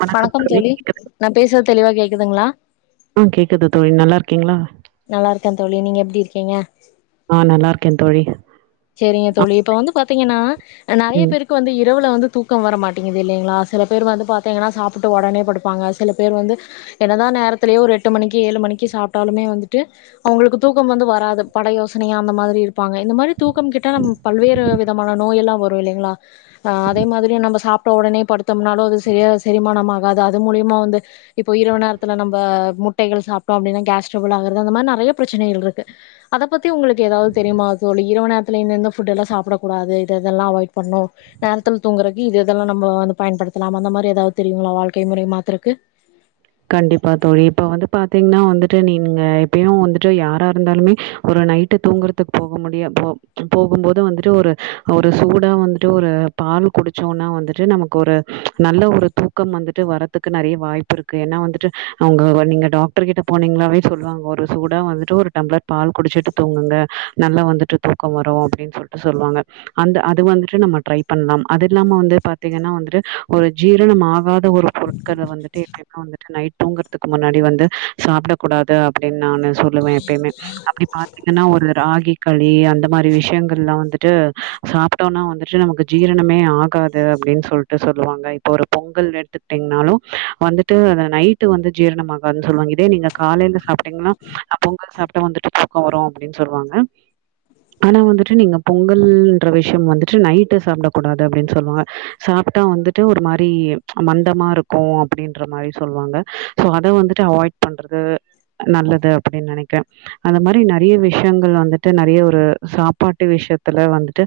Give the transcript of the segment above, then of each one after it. வணக்கம் தோழி கேக்குதா நா பேசுறது தெளிவா கேக்குதுங்களா அ கேக்குது தோழி நல்லா இருக்கீங்களா நல்லா இருக்க தோழி நீங்க எப்டி இருக்கீங்க அ நல்லா இருக்க தோழி சேரிங்க ஆ தோழி இப்ப வந்து பாத்தீங்கன்னா நறைய ம். பேருக்கு வந்து இரவுல வந்து தூக்கம் வர மாட்டேங்குது இல்லங்களா சில பேர் வந்து பாத்தீங்கன்னா சாப்ட்டு உடனே படுப்பாங்க சில பேர் வந்து என்ன தா நேரத்திலயே ஒரு எட்டு மணிக்கு ஏழு மணிக்கு சாப்ட்டாலுமே வந்துட்டு அவங்களுக்கு தூக்கம் வந்து வராது பல யோசனையா அந்த மாரி இருப்பாங்க இந்த மாரி தூக்கம் கெட்டா நம் பல்வேறு விதமான நோய் எல்லா வரும் இல்லைங்களா அதே மாதரி நம்ம சாப்ட்ட உடனே படுத்து ம்னாலு அது சரியா செரிமானமாக அது அது மூலியமா வந்து இப்ப இரவு நேரத்துல நம்ம முட்டைகள் சாப்ட்டோ அப்டின்னா கேஸ் ட்ரபுள் ஆகுறது அந்த மாரி நறையா பிரச்சனைகள் இருக்கு அத பத்தி உங்களுக்கு எதாவது தெரிமா தோழி இரவு நேரத்துல இன்னந்த ஃபுட் எல்லா சாப்பட கூடாது இது இதெல்லா அவாய்ட் பண்ணும் நேரத்துல தூங்கறக்கு இது இதெல்லா நம்ம வந்து பயன்படுத்தலாம் அந்த மாரி ஏதாது தெரியுங்களா வாழ்க்கை முறை மாத்தருக்கு கண்டிப்பா தோழி இப்ப வந்து பாத்தீங்ன்னா வந்துட்டு நீங்க எப்பயும் வந்துட்டு யாரா இருந்தாலுமே ஒரு நைட்டு தூங்குறதுக்கு போக முடிய போ போகும் போது வந்துட்டு ஒரு ஒரு சூடா வந்துட்டு ஒரு பால் குடிச்சோனா வந்துட்டு நமக்கு ஒரு நல்ல ஒரு தூக்கம் வந்துட்டு வரதுக்கு நறைய வாய்ப்பு இருக்கு ருக்கு ஏன்னா வந்துட்டு உங்க நீங்க டாக்டர் கிட்ட போனீங்களாவே சொல்லுவாங்க ஒரு சூடா வந்துட்டு ஒரு டம்ளர் பால் குடிச்சுட்டு தூங்குங்க நல்லா வந்துட்டு தூக்கம் வரும் அப்டின்னு சொல்ட்டு சொல்லுவாங்க அந்த அது வந்துட்டு நம்ம ட்ரை பண்ணலாம் அது இல்லாம வந்து பாத்தீங்கன்னா வந்துட்டு ஒரு ஜீரணம் ஆகா ஒரு பொருட்கள வந்துட்டு வந்துட்டு நைட் தூங்குறதுக்கு முன்னாடி வந்து சாப்ட கூடாது அப்டின் நானு சொல்லுவே எப்பயுமே அப்படி பாத்தீங்கன்னா ஒரு ராகி களி அந்த மாரி விஷயங்கள்லா வந்துட்டு சாப்ட்டோம்னா வந்துட்டு நமக்கு ஜீரணமே ஆகாது அப்டின் சொல்ட்டு சொல்லுவாங்க இப்ப ஒரு பொங்கல் எடுத்துக்கிட்டீங்ன்னாலு வந்து ட்டு நைட் வந்து ஜீரணமாகாதுணு சொல்லுவாங்க இதே நீங்க காலேல சாப்ட்டிங்னா பொங்கல் சாப்ட்டா வந்துட்டு தூக்க வரு அப்டின் சொல்வாங்க ஆனா வந்துட்டு நீங்க பொங்கல்ன்ற விஷயம் வந்துட்டு நைட்டு சாப்டக் கூடாது அப்டின் சொல்வாங்க சாப்ட்டா வந்துட்டு ஒரு மாரி மந்தமாருக்கு அப்டின் ன்ற மாரி சொல்வாங்க சோ அது வந்துட்டு அவாய்ட் பண்றது நல்லது அப்டின் நெனைக்கே அந்த மாரி நெறைய விஷயங்கள் வந்துட்டு நெறைய ஒரு சாப்பாட்டு விஷயத்துல வந்துட்டு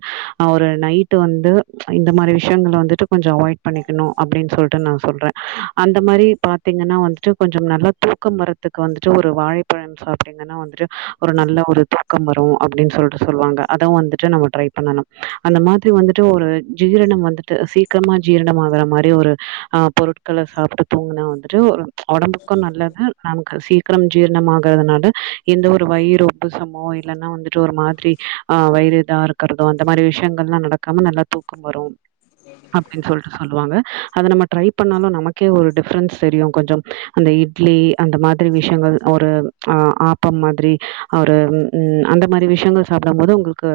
ஒரு நைட் வந்து இந்த மாரி விஷயங்கள வந்துட்டு கொஞ்ச அவாய்ட் பண்ணிக்கணு அப்டின் சொல்ட்டு நா சொல்றே அந்த மாரி பாத்திங்கனா வந்துட்டு கொஞ்ச நல்லா தூக்கம் வரத்துக்கு வந்துட்டு ஒரு வாழைப்பழம் சாப்ட்டிங்கன்னா வந்துட்டு ஒரு நல்ல ஒரு தூக்கம் வரு அப்டின் சொல்ட்டு சொல்வாங்க அத வந்துட்டு நம்ம ட்ரை பண்ணணும் அந்த மாதிரி வந்துட்டு ஒரு ஜீரணம் வந்துட்டு சீக்கிரமா ஜீரணம் ஆகற மாரி ஒரு ஆ பொருட்கள சாப் ட்டு தூங்குனா வந்துட்டு ஒரு ஒடம்புக்கு நல்லது நானு அது சீக்கிரம் ஜீர்ணம் ஆகறதனால எந்த ஒரு வயிறு உப்புசமோ இல்லன்னா வந்துட்டு ஒரு மாதிரி ஆ வயிறு இதா இருக்கறதோ அந்த மாரி விஷயங்கள் எல்லா நடக்காம நல்லா தூக்கம் வரும் அப்டின் சொல் சொல்லுவாங்க அத நம்ம ட்ரை பண்ணாலு நமக் கே ஒரு டிஃபரன்ஸ் தெரியு கொஞ்சம் அந்த இட்லி அந்த மாதிரி விஷயங்கள் ஒரு ஆ ஆப்பம் மாதிரி ஒரு அந்த மாரி விஷயங்கள் சாப்டும் போது உங்களுக்கு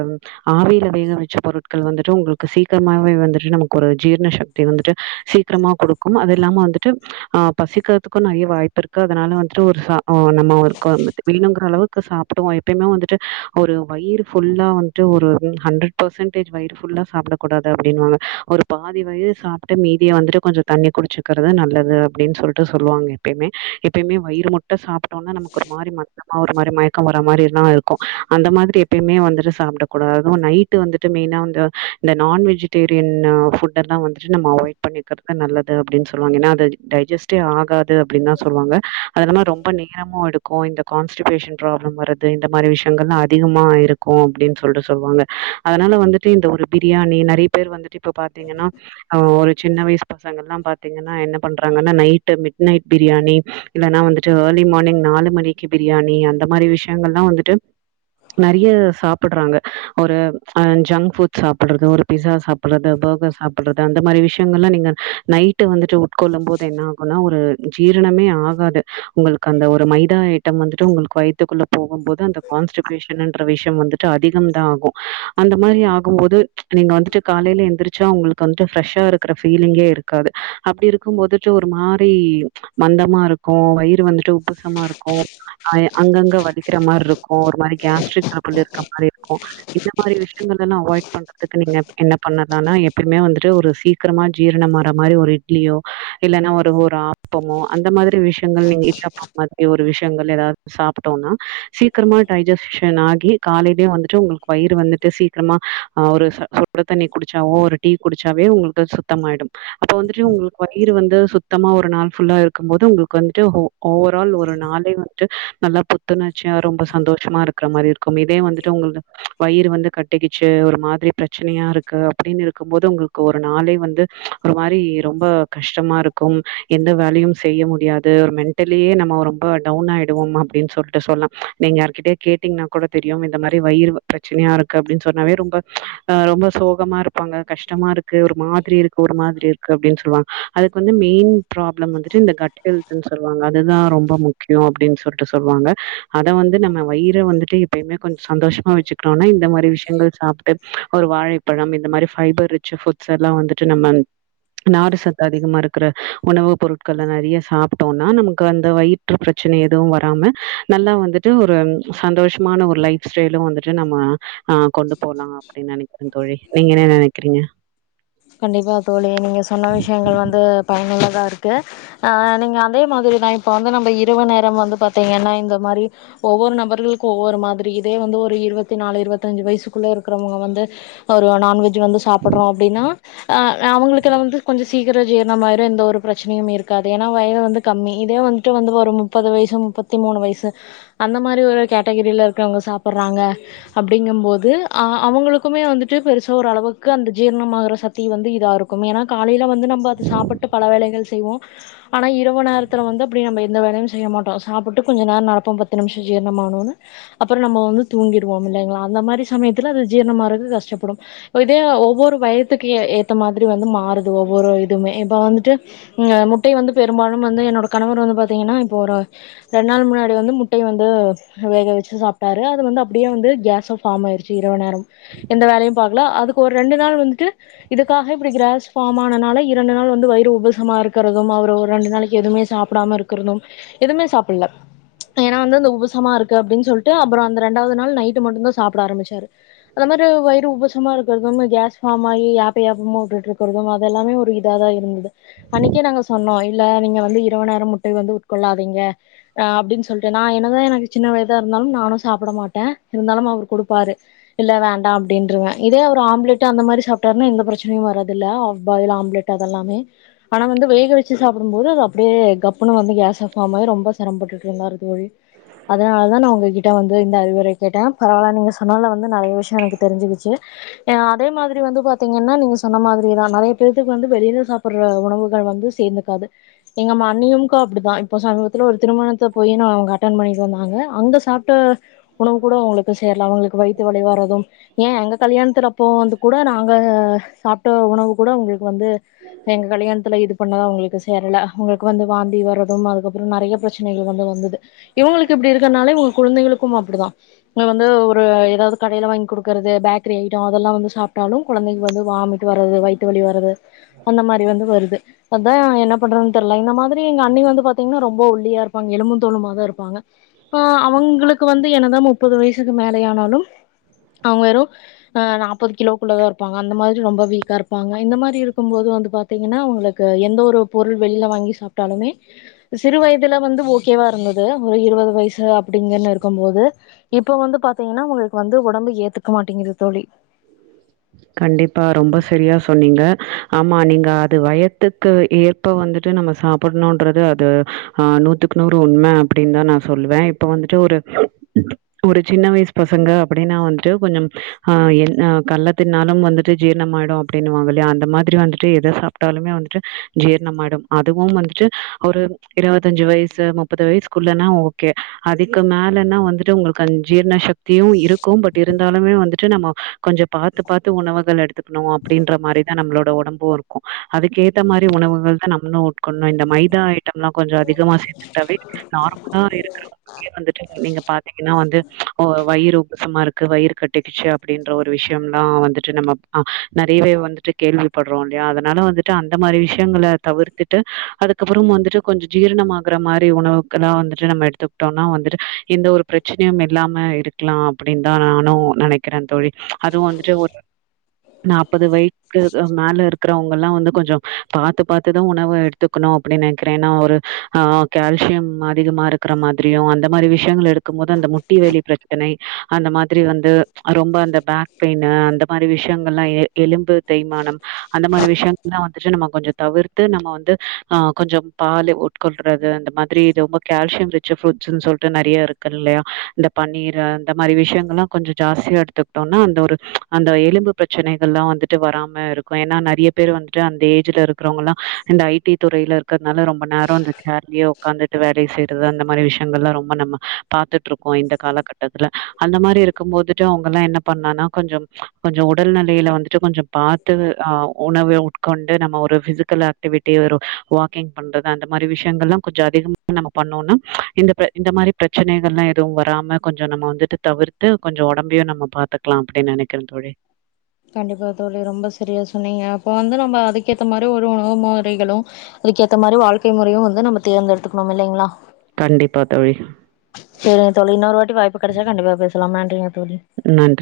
ஆவில வேக வெச்ச பொருட்கள் வந்துட்டு உங்களுக்கு சீக்கரமாவே வந்துட்டு நமக்கு ஒரு ஜீரண சக்தி வந்துட்டு சீக்கரமா குடுக்கும் அத இல்லாம வந்துட்டு ஆ பசிக்கறதுக்கு நெறைய வாய்ப்பு இருக்கு அதனால வந்துட்டு ஒரு ச ஓ நம்ம ஒரு க வேணுங்கற அளவுக் கு சாப்புடுவோ எப்பயுமே வந்துட்டு ஒரு வயிறு ஃபுல்லா வந்துட்டு ஒரு ஹன்ட்ரட் பர்சன்டெஜ் வயிறு ஃபுல்லா சாப்படக்கூடாது அப்டின்வாங்க ஒரு பாதி வயிறு சாப்ட்டு மீதிய வந்துட்டு கொஞ்ச தண்ணி குடிச்சு க்கறது நல்லது அப்டின்னு சொல்ட்டு சொல்வாங்க எப்பய்மே எப்பய்மே வயிறு முட்ட சாப் டோனா நமக்கு ஒரு மாரி ம ந்தமா ஒரு மாரி மயக்க வர மாரிலா இருக்கு அந்த மாதிரி எப்பயுமே வந்துட்டு சாப்டக்க கூடாது அதுவு நைட் வந்துட்டு மெயினா வந்து இந்த நான் வெஜிடேரியன் ஃபுட் எல்லா வந்துட்டு நம்ம அவாய்ட் பண்ணிக்கறது நல்லது அப்டின்னு சொல் வாங்க ஏன்னா அது டைஜஸ்ட்டே ஆகாது அப்டின்தா சொல்வாங்க அது இல்லாம ரொம்ப நேரமு எடுக்கு இந்த கான்ஸ்டிபேஷன் பிராப்ளம் வரது இந்த மாரி விஷயங்கள்லா அதிகமா இருக்கு அப்டின் சொல்ட்டு சொல்வாங்க அதனால வந்துட்டு இந்த ஒரு பிரியாணி நெறைய பேர் வந்துட்டு இப்ப பாத்திங்கன்னா ஒரு சின்ன வயசு பசங்கல்லா பாத் திங்கன்னா என்ன பண்றாங்கன்னா நைட்டு மிட் நைட் பிரியாணி இல்லன்னா வந்துட்டு ஏர்லி மார்னிங் நாலு மணிக்கு பிரியாணி அந்த மாரி விஷயங்கள்லா வந்துட்டு நெறைய சாப்பட்றாங்க ஒரு அ ஜங்க் ஃபுட் சாப்படறது ஒரு பிசா சாப்படறது பர்கர் சாப் பட்றது அந்த மாரி விஷ்யங்கள்லா நீங்க நைட் டு வந்துட்டு உட்கொள்ளும்போது என்ன ஆகும்னா ஒரு ஜீரணமே ஆகாது உங்களுக்கு அந்த ஒரு மைதா ஐட்டம் வந்துட்டு உங்களுக்கு வயித்துக்குள்ள போகும்போது அந்த கான்ஸ்டிபேஷன்ன்ற விஷ்யம் வந்துட்டு அதிகம் தா ஆகும் அந்த மாரி ஆகும்போது நீங்க வந்துட்டு காலைல எந்துரிச் சா உங்ளுக்கு வந்துட்டு ஃப்ரெஷ்ஷாருக்ர ஃபீலிங்கே இருக்காது அப்டி இருக்கும்போதுட்டு ஒரு மாரி மந்தமாருக்கு வயிறு வந்துட்டு உப்புசமாருக்கு ஆய் அங்கங்க வலிக்குர மாரி இருக்கு ஒரு மாரி கேஸ்ட்ரிக் ட்ரபுள் இருக்க மாரி இருக்கு இந்த மாரி விஷயங்கல்லலா அவாய்ட் பண்றதுக்கு நீங்க என்ன பண்ணலானா எப்பயுமே வந்துட்டு ஒரு சீக்கிரமா ஜீரணமார இம்மாரி ஒரு இட்லியோ இல்லன்னா ஒரு ஒரு ஆப்பமோ அந்த மாதிரி விஷயங்கள் நீங்க இடியாப்போ மாதிரி ஒரு விஷயங்கள் எதாவது சாப்புட்டோனா சீக்கிரமா டைஜஸஷன் ஆகி காலையிலயே வந்துட்டு உங்களுக்கு வயிறு வந்துட்டு சீக்கிரமா அ ஒரு சொ சொட்டு தண்ணி குடிச்சாவோ ஒரு டீ குடிச்சாவே உங்களுக்கு சுத்தமாய்டும் இப்ப வந்துட்டு உங்ளுக்கு வயிறு வந்து சுத்தமா ஒரு நாள் ஃபுல்லா இருக்கும் போது உங்ளுக்கு வந்துட்டு ஓவரால் ஒரு நாளே வந்துட்டு நல்லா புத்துணர் சே ரொம்ப சந்தோஷமாருக்ற மாரி இருக்கு மேபி வந்துட்டு அவங்கள வயிறு வந்து கட்டிக்குச்சு ஒரு மாதிரி பிரச்சனையாருக்கு அப்டின் இருக்கு போது உங்குளுக்கு ஒரு நாளே வந்து ஒரு மாரி ரொம்ப கஷ்டமாருக்கும் எந்த வேலையும் செய்ய முடியாது ஒரு மென்டலியே நம்ம ரொம்ப டவுன் ஆயிடுவோம் அப்டின்னு சொல்ட்டு சொன்னா நீங்க யாருகிட்டயே கேட்டீங்னா கூட தெரியும் இந்த மாரி வயிறு வ பிரச்சனையா இருக்கு அப்டின்னு சொன்னாவே ரொம்ப அ ரொம்ப சோகமாரு ப்பாங்க கஷ்டமாருக்கு ஒரு மாதிரி இருக் மாதிரிருக்கு அப்டின் சொல்வாங்க அதுக்கு வந்து மெயின் ப்ராப்ளம் வந்துட்டு இந்த கட் ஹெல்த்துன் சொல்வாங்க அதுதா ரொம்ப முக்கியோ அப்டின் சொல்ட்டு சொல்வாங்க அத வந்து நம்ம வயிறே வந்துட்டு எப்பயுமே கொஞ் சந்தோஷமா வச்சுக்றோனா இந்த மாரி விஷயங்கள் சாப்ட்டு ஒரு வாழைப்பழம் இந்த மாரி ஃபைபர் ரிச்சு ஃபுட்ஸ்சலா வந்து ட்டு நம்ம நாறு சத்து அதிகமா இருக்குற உணவு பொருட்கள நெறைய சாப்பிட்டோனா நமக்கு அந்த வயிற்று பிரச்சனை எதுவும் வராம நல்லா வந்துட்டு ஒரு சந்தோஷமான ஒரு லைஃப் ஸ்டைலும் வந்துட்டு நம்ம நா கொண்டு போலான் அப்டின் நெனைக்கிறே தோழி நீங்க என்ன நெனைக் க்குறீங்க கண்டிப்பா தோழி நீங்க சொன்ன விஷயங்கள் வந்து பயனுள்ளதா இருக்கு அ நீங்க அதே மாதிரிதா இப்போ வந்து நம்ப இரவு நேரம் வந்து பாத்திங்கன்னா இந்த மாரி ஒவ்வொரு நபர்களுக்கும் ஒவ்வொரு மாதிரி இதே வந்து ஒரு இருவத்தி நாலு இருவத்தஞ்சு வயசுக்குள்ள இருக்கிறவங்க வந்து ஒரு நான்வெஜ் வந்து சாப்புட்றோம் அப்டின்னா ஆ நா அவங்களுக்குல்லா வந்து கொஞ்ச சீ க்கிரோ ஜீரணம் ஆய்ரும் எந்த ஒரு பிரச்சனையும் இருக்காது ஏன்னா வயது வந்து கம்மி இதே வந்துட்டு வந்து ஒரு முப்பது வயசு முப்பத்தி மூணு வயசு அந்த மாரி ஒரு கேட்டகிரில இருக்குறவங்க சாப்புடுறாங்க அப்படிங்கும் போது அ அவங்களுக்குமே வந்துட்டு பெருசா ஒரு அளவுக்கு அந்த ஜீர்ணமாகற சக்த் தி வந்து இதாருக்கு ஏனா காலைல வந்து நம்ம அது சாப்புட்டு பல வேலைகள் செய்வோ ஆனா இரவு நேரத்துல வந்து அப்டி நம்ம எந்த வேலையு செய்ய மாட்டோ சாப்புட்டு கொஞ்ச நேரோ நடப்போ பத்து நிம்ஷ ஜீர்ணமானுனு அப்றோ நம்ம வந்து தூங்கிடுவோ இல்லைங்ளா அந்த மாரி சமயத்துல அது ஜீர்ணமாறது கஷ்டப்படும் இதே ஒவ்வொரு வயதுக் கிய ஏத்த மாதிரி வந்து மாறுது ஒவ்வொரு இதுமே இப்ப வந்துட்டு அ முட்டை வந்து பெரும்பாலு வந்து என்னோட கணவர் வந்து பா திங்னா இப்போ ஒரு ரெண்டு நாள் முன்னாடி வந்து முட்டை வந்து வேக வச்சு சாப்ட்டாரு அது வந்து அப்டியே வந்து கேஸும் ஃபார்மாயிடுச்சு இரவு நேரம் எந்த வேலையு பாக்ல அதுக்கு ஒரு ரெண்டு நாள் வந்துட்டு இதுக்காக இப்டி க்ரஸ் ஃபார்ம் ஆனனால இரண்டு நாள் வந்து வயிறு உப்புசமா இருக்கறதும் அவரு ஒரு ரெண்டு நாளைக்கு எதுமே சாப்டாம இருக்கறதும் எதுமே சாப்புல்ல ஏனா வந்து அந்த உபுசமாருக்கு அப்டின் சொல்ட்டு அப்றோ அந்த ரெண்டாவது நாள் நைட்டு மட்டும்தா சாப்ட ஆரம்பிச்சாரு அதமாரி வயிறு உபுசமா இருக்க [unintelligible] கேஸ் ஃபார்ம் மாய் யாப்ப யாப்பமா வுட்டுட்டுருக்றதும் அதெல்லாமே ஒரு இதாதா இருந்தது அன்னைக்கே நாங்க சொன்னோ இல்ல நீங்க வந்து இரவு நேரம் முட்ட வந்து உட்கொள்ளாதீங்க அ அப்டின் சொல்ட்டு நா என்னதா எனக்கு சின்ன வயதா இருந்தாலும் நானும் சாப்புட மாட்ட இருந்தாலும் அவர் குடுப்பாரு இல்ல வேண்டாம் அப்டின்றுவ இதே அவரு ஆம்லேட் அந்த மாரி சாப்டார்னா எந்த பிரச்சனையும் வராதுல்ல ஹாஃப் பாயில் ஆம்ளேட் அதெல்லாமே ஆனா வந்து வேக வச்சு சாப்புடும் போது அது அப்படியே கப்புனு வந்து கேஸா ஃபார்ம் ஆகி ரொம்ப செரம பட்டுட்டுருந்தாரு. ழி அதனால தா நா உங்ககி வந்து இந்த அறிவுரை கேட்டே பரவால நீங்க சொல் அதனால வந்து நெறைய விஷயம் எனக்கு தெரிஞ்சிக்குச்சு ஏனா அதே மாதிர் இப்டி வந்து பாத்தீங்கன்னா நீங்க சொன்ன மாதிரிதா நறைய பேத்துக்கு வந்து வெளில சாப்புர்ற உணவுகள் வந்து சேந்துக்காது எங்க மன்னியு க்கு அப்டிதா இப்ப சமீபத்துல ஒரு திருமணத்த போய் நா அவங்க அட்டென் பண்ணிட்டு வந்தாங்க அங்க சாப்ட உணவு கூட அவங்குளுக்கு சேர்ல அவங்ளுக்கு வயித்துவலி வரதும் ஏன் எங்க கல்யாணத்துலப்போ வந்து கூட நாங்க சாப்ட உணவு கூட உங்களுக்கு வந்து எங்க கல்யாணத்துல இது பண்ணதா உங்களுக்கு சேரல ஒங்குளுக்கு வந்து வாந்தி வரு அந்தமா அதுக்கப்பறோ நறைய பிரச்சனைகள் வந்து வந்தது இங்களுக்கு இப்டி இருக்கறதுனால இவங்க குழந்தைகளுக்கு அப்டிதா அதுவந்து ஒரு ஏதாது கடைல வாங்கிகுடுக்கறது பேக்கிரி ஐடோ அதெல்லா வந்து சாப் விட்டாலு கொழந்தைக்கு வந்து வாமிட் வரது வயித்து வலி வரது அந்த மாரி வந்து வருது அதா என்ன பண்றாங் தெர்யல இந்த மாதிரி எங்க அண்ணி வந்து பாத்தீங்கன்னா ரொம்ப ஒல்லியா இருப்பாங்க எழும்பு தோலுமா தா இருப்பாங்க ஆ அவுங்களுக்கு வந்து என்ன தா முப்பது வயசுக்கு மேலயானாலு அவங்க வெறு நாப்பது கிலோ க்குள்ள தா இருப்பாங்க அந்த மாரி ரொம்ப வீக்கா இருப்பாங்க இந்த மாரி இருக்கும்போது வந்து பாத்தீங்கன்னா அவங்களுக்கு எந்த ஒரு பொருள் வெளியில வாங்கி சாப்டாலுமே சிறு வயதுல வந்து ஓகேவா இருந்தது ஒரு இருபது வயசு அப்டிங்கன்னு இருக்கும்போது இப்ப வந்து பாத்தீங்னா ஒங் வந்து ஒடம்பு ஏத்துக் மாட்டேங்குது தோழி கண்டிப்பா ரொம்ப செரியா சொன்னீங்க ஆமா நீங்க அது வயத்துக்கு ஏற்ப வந்துட்டு நம்ம சாப்புணும்ன்றது அது அ நூத்துக்கு நூறு உண்மை அப்படின்தா நா சொல்வ இப்ப வந்துட்டு ஒரு ஒரு சின்ன வய்ஸ் பசங்க அப்படின்னா வந்துட்டு கொஞ்சம் அ அ கல்ல தின்னாலும் வந்துட்டு ஜீரணமாயிடும் அப்படின்னுவாங்க இல்லையா அந்த மாதிரி வந்துட்டு எதை சாப்ட்டாலுமே வந்துட்டு ஜீர்ணமாய்டு அதுவும் வந்துட்டு ஒரு இருபத்தஞ்சு வய்சு முப்பது வய்சுக்குள்ளனா ஓகே அதுக்கு மேலன்னா வந்துட்டு உங்களுக்கு அது ஜீர்ண சக்தியும் இருக்கும் பட் இருந்தாலுமே வந்துட்டு நம்ம கொஞ்ச பாத்து பாத்து உணவுகள் எடுத் துக்ணு அப்டின்ற மாரி நம்ப்ளோட உடம்பு இருக்கு அதுக்கு ஏத்த மாரி உணவுகள் தா நம்ப்ளு கொன்ன இந்த மைதா ஐட்டம்லா கொஞ்ச அதிகமா சேத்துட்டாவே நார்மலா இருக்குறவங்ளே வந்துட்டு நீங்க பாத்தீங்னா வந்து வயிறு சம்மா இருக்கு வயிறு கட்டிகிச்சு அப்டின் ஒரு விஷ்யம்தா வந்துட்டு நம்ம நறைய்வே வந்துட்டு கேள்விப்படுறோமல இல்லயா அதனால வந்துட்டு அந்த மாதுரி விஷயங்கள தவிர்த்துட்டு அதுக்கப்றோ வந்துட்டு கொஞ்ச ஜீரண ஆகற மாதுரி உணவுகளாம் வந்துட்டு நம்ம எடுத்துக்கிட்டோம்னா வந்துட்டு எந்த ஒரு ப்ரச்சனையு இல்லாம இருக்கலா அப்டின்னு தா நானு நினைக்கிறே தோழி அதுவு வந்துட்டு ஒரு நாற்பது வய்துக்கு மேல இருக்கறவங்கலா வந்து கொஞ்ச பாத்து பாத்துதா உணவு எடுத்துக்கணு அப்படின்னு நினைக்கிறே ஏன்னா ஒரு ஆஹ் கேல்சியம் அதிகமா இருக்கிற மாதுரியும் அந்த மாதுரி விஷ்யங்கள் எடுக்கும்போது அந்த முட்டி வெலி ப்ரச்சனை அந்த மாரி வந்து ரொம்ப அந்த பேக் பெயின்னு அந்த மாரி விஷ்யங்கலா எ எலும்பு தெய்மானம் அந்த மாரி விஷ்யங்கலா வந்துட்டு நம்ம கொஞ்சம் தவிர்த்து நம்ம வந்து ஆஹ் கொஞ்சம் பால் உட்கொள்றது இந்த மாதிரி இது ரொம்ப கேல்சியம் ரிச் ஃப்ரூட்ஸ்ன்னு சொல்ட்டு நெறய இருக்கு இல்லையா இந்த பன்னீர் அந்த மாரி விஷ்யங்ஙலா கொஞ்ச ஜாஸ்தியா எடுத் அந்த ஒரு அந்த எலும்பு ப்ரச்சனைகல்லா வந்துட்டு வராம இருக்கு ஏன்னா நெறய பேர் வந்துட்டு அந்த ஏஜ்ல இருக்கிறவங்கலா இந்த ஐடி துறையில இருக்கறதுனால ரொம்ப நேரோ அந்த சேர்லயே உக்காந்துட்டு வேல செய்றது அந்த மாரி விஷ்யங்கலா ரொம்ப நம்ம பாத்துட்டு இருக்கோ இந்த காலகட்டத்துல அந்த மாரி இருக்கு போதுட்டு அவங்கல்லா என்ன பண்ணனா கொஞ்ச கொஞ்ச உடல் நலையில வந்துட்டு கொஞ்ச பாத்து அ உணவு உட்கொண்டு நம்ம ஒரு பிசிக்கல் ஆக்டிவிட்டி ஒரு வாக்கிங் பண்றது அந்த மாதிரி விஷ்யங்கள்லா கொஞ்சம் அதிகமாக நம்ம பண்ணோனா இந்த இந்த மாரி ப்ரச்சனைகலா எதுவு வராம கொஞ்சம் நம்ம வந்துட்டு தவிர்த்து கொஞ்சம ஒடம்ப்யு நம்ம பார்த்துக்க க்குலா அப்புடின்னு நெனைக்கிறன் தோழி கண்டிப்பா தோழி ரொம்ப சரியா சொன்னீங்க அப்போ வந்து நம்ப அதுக்கேத்த மாரி ஒரு உணவு முறைகளும் அதுக்கேத்த மாரி வாழ்க்கை முறையும் வந்து நம்ம தேர்ந்தெடுத்துக்கணும் இல்லைங்களா கண்டிப்பா தோழி சரிங்க தோழி இன்னொரு வாட்டி வாய்ப்பு கிடைச்சா கண்டிப்பா பேசலாம் நன்றிங்க தோழி நன்றி.